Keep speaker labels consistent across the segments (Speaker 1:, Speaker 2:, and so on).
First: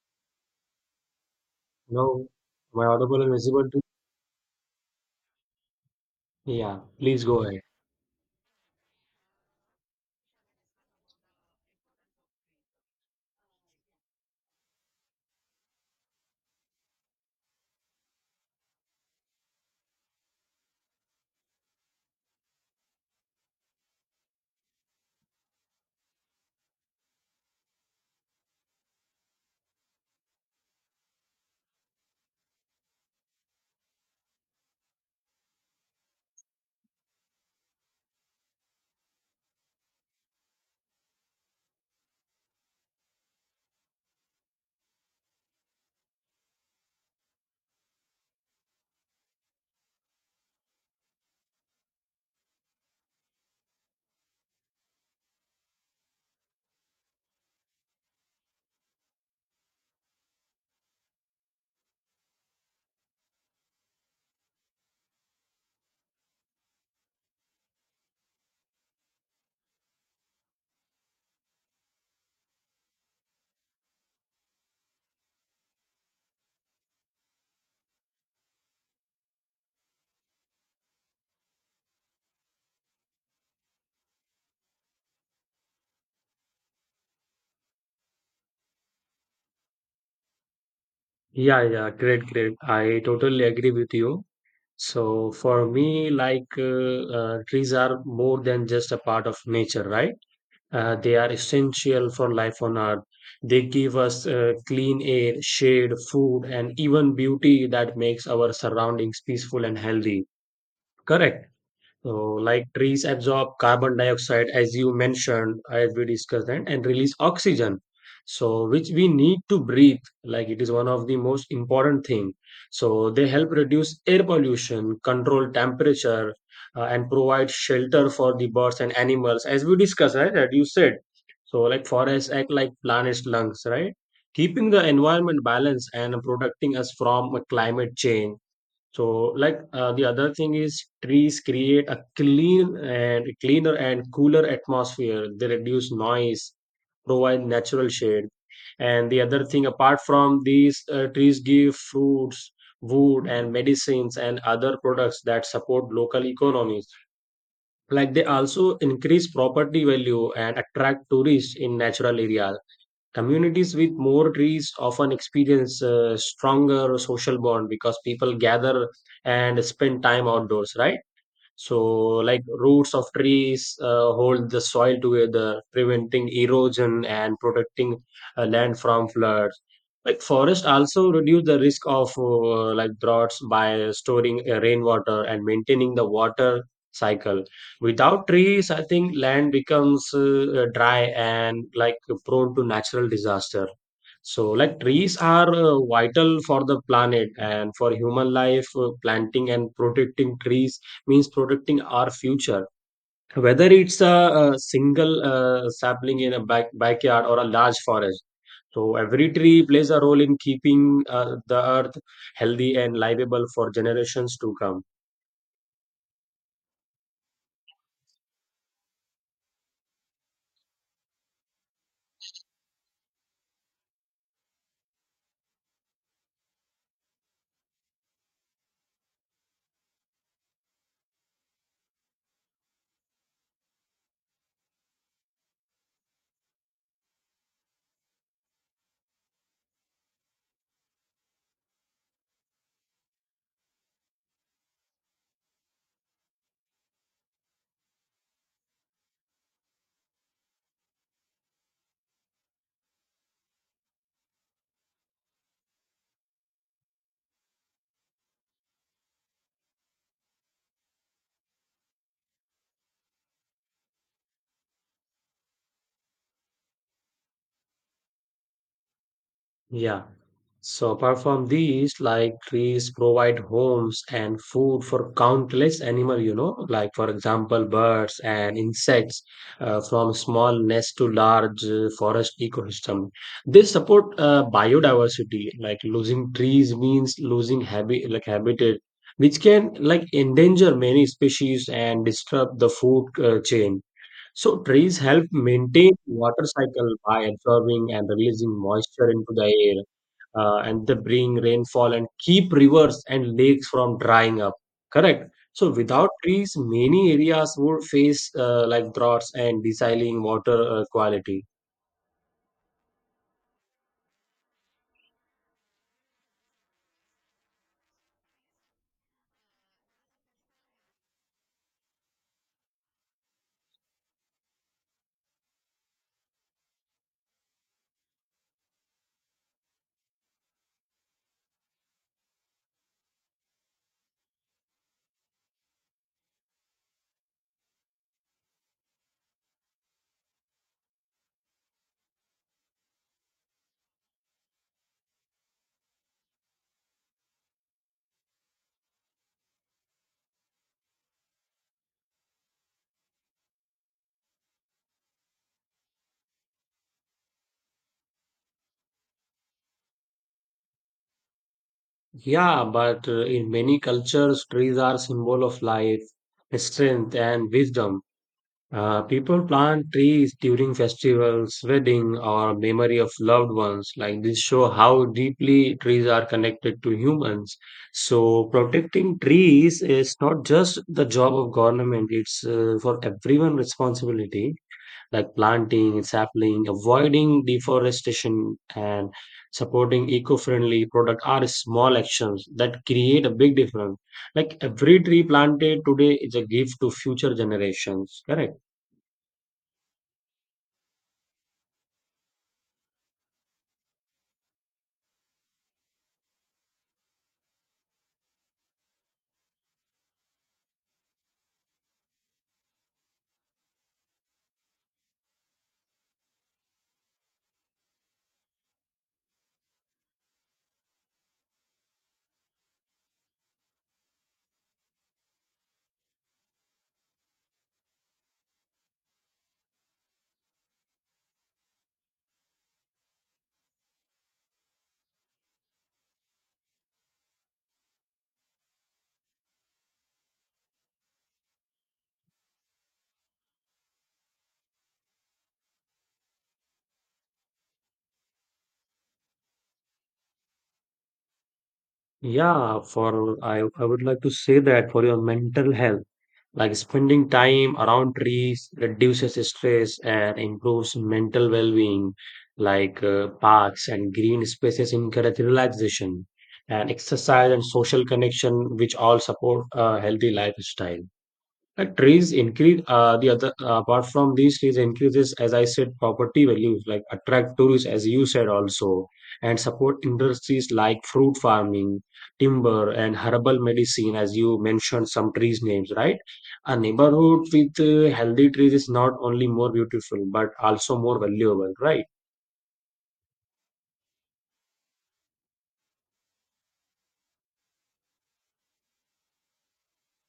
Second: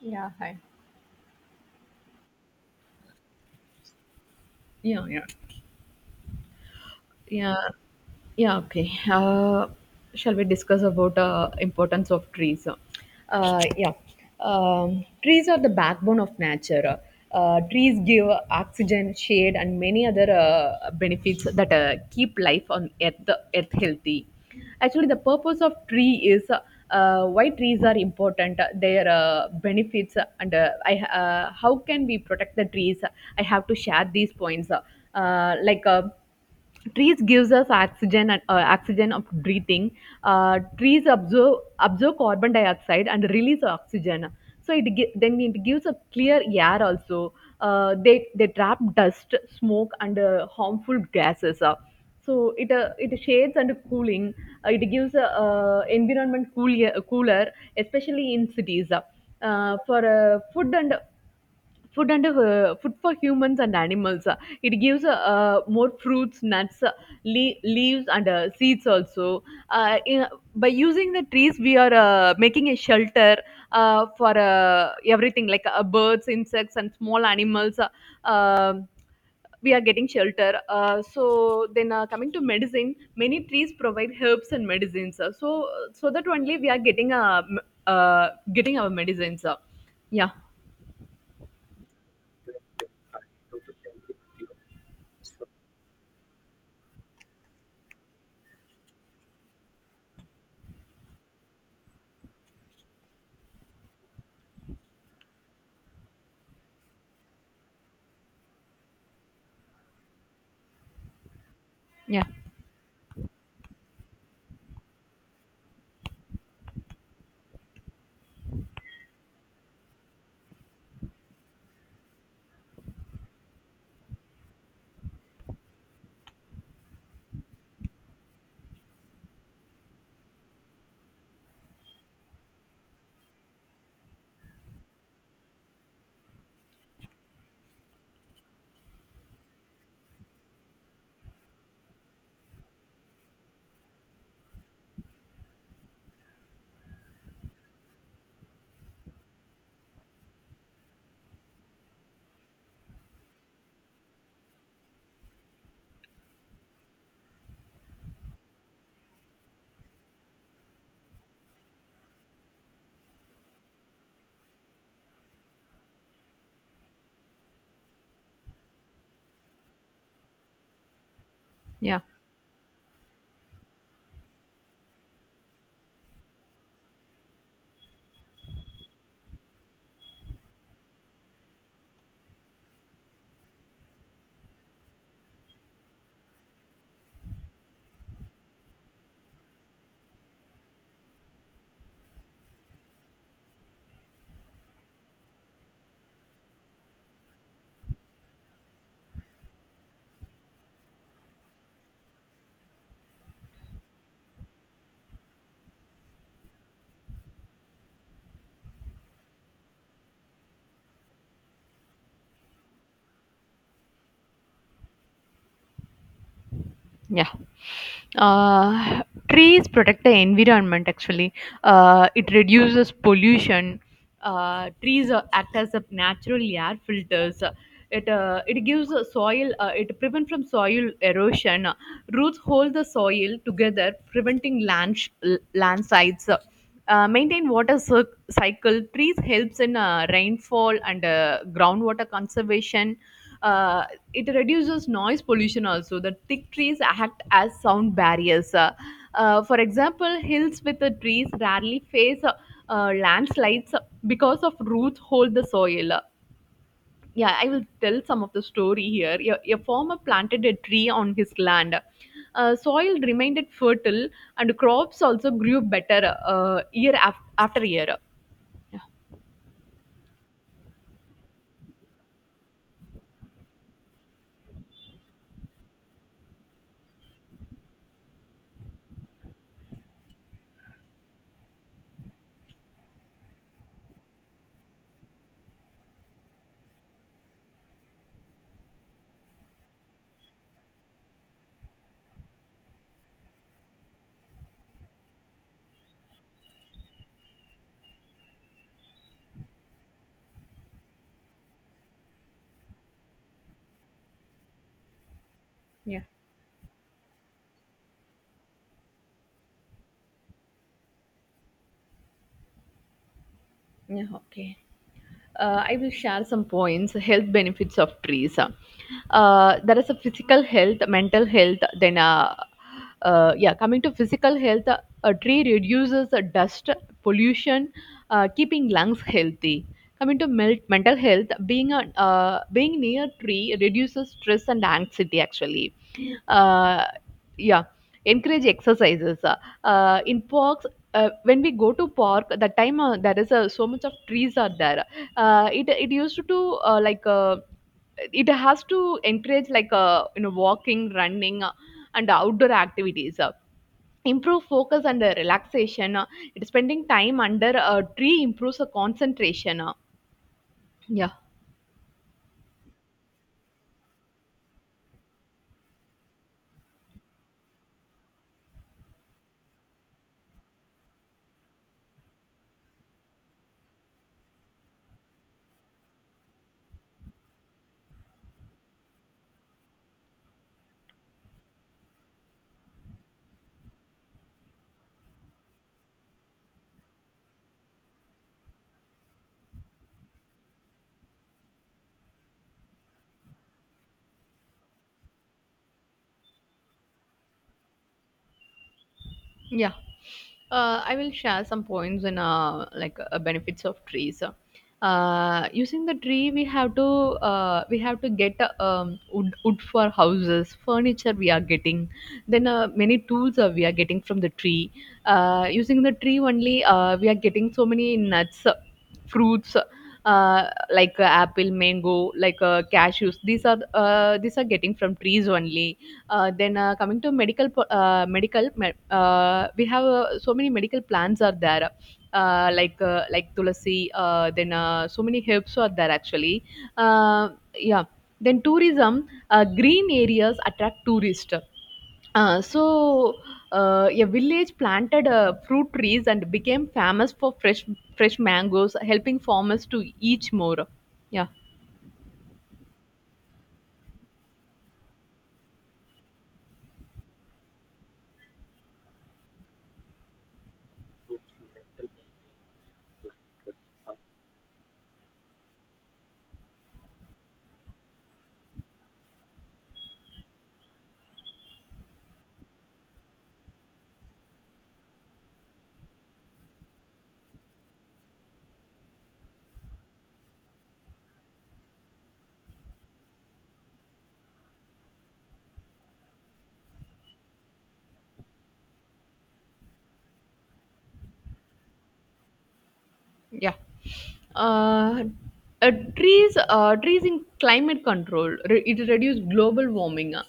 Speaker 1: Y e a Hi.
Speaker 2: No, my audible is visible too.
Speaker 1: Y e a h y e a h
Speaker 2: Yeah, please go
Speaker 1: Yeah,
Speaker 2: ahead.
Speaker 1: yeah, Okay. Shall we discuss about importance of trees? Yeah, trees are the backbone of nature. Trees give oxygen, shade, and many other benefits that keep life on earth healthy. Actually, the purpose of tree is why trees are important, their benefits, and how can we protect the trees? I have to share these points. Trees gives us oxygen and oxygen of breathing. Uh, trees absorb carbon dioxide and release oxygen, so then it gives a clear air also. They trap dust, smoke and harmful gases, so it shades and cooling. It gives a cooler especially in cities, for food for humans and animals. It gives more fruits, nuts, leaves, and seeds also. In, by using the trees, we are making a shelter for everything like birds, insects, and small animals. Um, we are getting shelter. So then, coming to medicine, many trees provide herbs and medicines. So that only we are getting getting our medicines. Yeah,
Speaker 2: Yeah, yeah, great. I totally agree with you. So for me, trees are more than just a part of nature, right? They are essential for life on Earth. They give us clean air, shade, food, and even beauty that makes our surroundings peaceful and healthy. Correct. So,
Speaker 1: yeah,
Speaker 2: like trees absorb carbon dioxide, as you mentioned, as we discussed, and release oxygen. So, which we need to breathe. Like it is one of the most important thing. So, they help reduce air pollution, control temperature, and provide shelter for the birds and animals, as we discussed, right? That you said. So, like forests act like planet's lungs, right? Keeping the environment balanced and protecting us from climate change. So, the other thing is trees create a cleaner and cooler atmosphere. They reduce noise, provide natural shade, and the other thing, apart from these, trees give fruits, wood and medicines, and other products that support local economies. Like they also increase property value and attract tourists in natural areas. Communities with more trees often experience a stronger social bond because people gather and spend time outdoors, right? So,
Speaker 1: yeah.
Speaker 2: like roots of trees hold the soil together, preventing erosion and protecting land from floods. Like forests also reduce the risk of like droughts by storing rainwater and maintaining the water cycle. Without trees, I think land becomes dry and like prone to natural disaster. So, like trees are vital for the planet and for human life. Planting and protecting trees means protecting our future. Whether it's a single sapling in a backyard or a large forest. So, every tree plays a role in keeping the earth healthy and livable for generations to come.
Speaker 1: Yeah. Uh, trees protect the environment actually. It reduces pollution. Trees act as a natural air filters. It, it gives a soil, it prevents from soil erosion. Roots hold the soil together, preventing landslides. Maintain water cycle. Trees helps in rainfall and groundwater conservation uh, it reduces noise pollution also. The thick trees act as sound barriers. For example, hills with the trees rarely face landslides because of roots hold the soil. Yeah, I will tell some of the story here. A farmer planted a tree on his land. Uh, soil remained fertile and crops also grew better year after year. yeah
Speaker 2: Yeah. So apart from these, like trees provide homes and food for countless animal, you know, like for example, birds and insects, from small nest to large forest ecosystem. They support biodiversity. Like losing trees means losing habitat, which can like endanger many species and disrupt the food chain. So trees help maintain water cycle by absorbing and releasing moisture into the air, and they bring rainfall and keep rivers and lakes from drying up. Correct. So
Speaker 1: yeah
Speaker 2: without trees, many areas would face like droughts and desaling water quality.
Speaker 1: yeah okay. I will share some points, health benefits of trees. There is a physical health, mental health, then yeah, coming to physical health, a tree reduces the dust pollution, keeping lungs healthy. Coming to mental health, being near tree reduces stress and anxiety. Actually, uh, yeah, encourage exercises. In parks, when we go to park, there is so much of trees are there. It used to it has to encourage like, walking, running, and outdoor activities, improve focus and relaxation. Spending time under a tree improves concentration. Yeah
Speaker 2: Yeah, but in many cultures, trees are symbol of life, strength, and wisdom. People plant trees during festivals, wedding, or memory of loved ones. Like this show how deeply trees are connected to humans. So protecting trees is not just the job of government; it's for everyone responsibility. Like planting, sapling, avoiding deforestation, and supporting eco-friendly product are small actions that create a big difference. Like every tree planted today is a gift to future generations. Correct.
Speaker 1: yeah I will share some points in benefits of trees. Using the tree, we have to get wood for houses, furniture we are getting. Then many tools we are getting from the tree. Using the tree only, we are getting so many nuts, fruits, apple, mango, cashews. These are these are getting from trees only. Then coming to medical, we have so many medical plants are there, like tulasi, then so many herbs are there actually. Uh, yeah then tourism, green areas attract tourists. uh, so a village planted fruit trees and became famous for fresh mangoes, helping farmers to eat more. Yeah.
Speaker 2: Yeah, for I would like to say that for your mental health, like spending time around trees reduces stress and improves mental well-being, parks and green spaces encourage relaxation and exercise and social connection, which all support a healthy lifestyle. Trees increase the other apart from these, trees increases, as I said, property values, like attract tourists, as you said also, and support industries like fruit farming, timber, and herbal medicine, as you mentioned some trees names, right? A neighborhood with healthy trees is not only more beautiful but also more valuable, right?
Speaker 1: yeah uh, trees trees in climate control it reduce global warming. Uh,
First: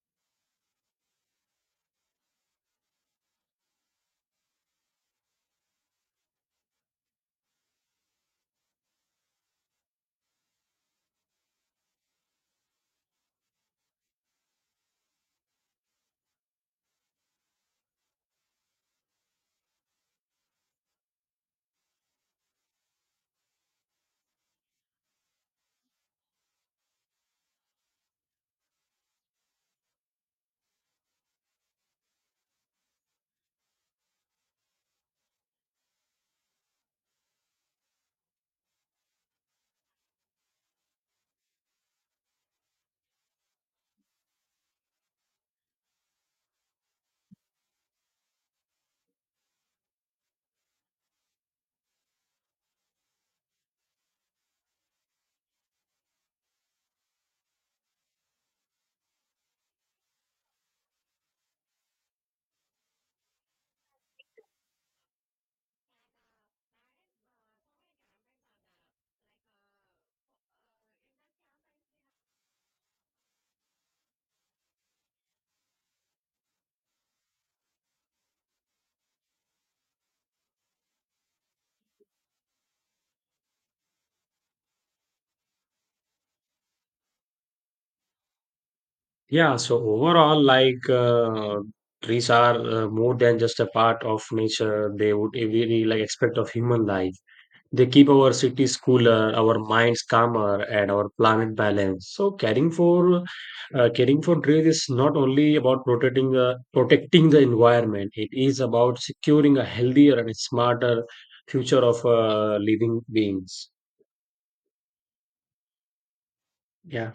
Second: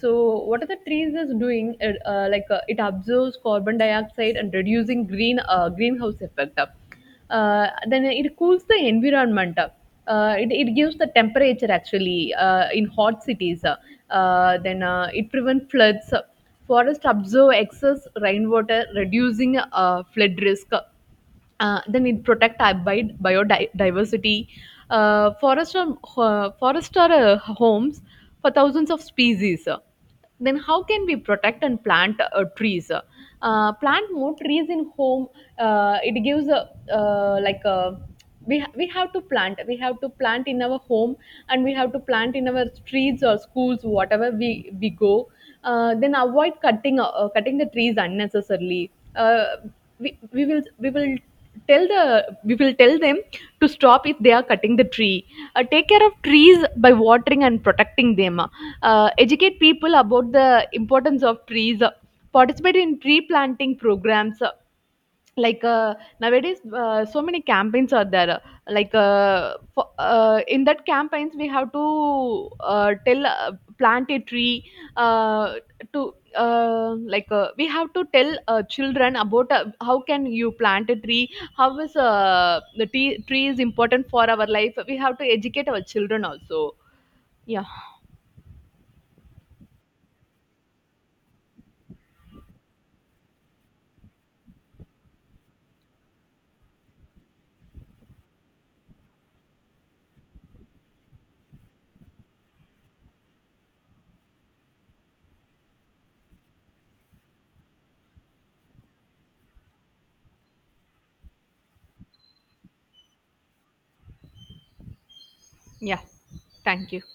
Speaker 1: so what are the trees is doing? Uh, like it absorbs carbon dioxide and reducing greenhouse effect. Uh, then it cools the environment. It gives the temperature actually in hot cities. Uh, then it prevents floods. Uh. forest absorb excess rainwater, reducing flood risk. Then it protect our biodiversity. Forests are homes for thousands of species. Then how can we protect and plant trees? Plant more trees in home. It gives a, like a, we ha- We have to plant. We have to plant in our home and we have to plant in our streets or schools, whatever we go. Then avoid cutting the trees unnecessarily. Uh, we will tell them to stop if they are cutting the tree. Take care of trees by watering and protecting them. Educate people about the importance of trees. Participate in tree planting programs. like uh, Nowadays so many campaigns are there. In that campaigns we have to tell, plant a tree, uh, to like we have to tell children about how can you plant a tree, how is tree is important for our life. We have to educate our children also. yeah
Speaker 2: Yeah, so overall, trees are more than just a part of nature. They would every like aspect of human life. They keep our cities cooler, our minds calmer, and our planet balanced. So caring for trees is not only about protecting the environment. It is about securing a healthier and smarter future of living beings.
Speaker 1: yeah Thank you.
Speaker 2: Yeah.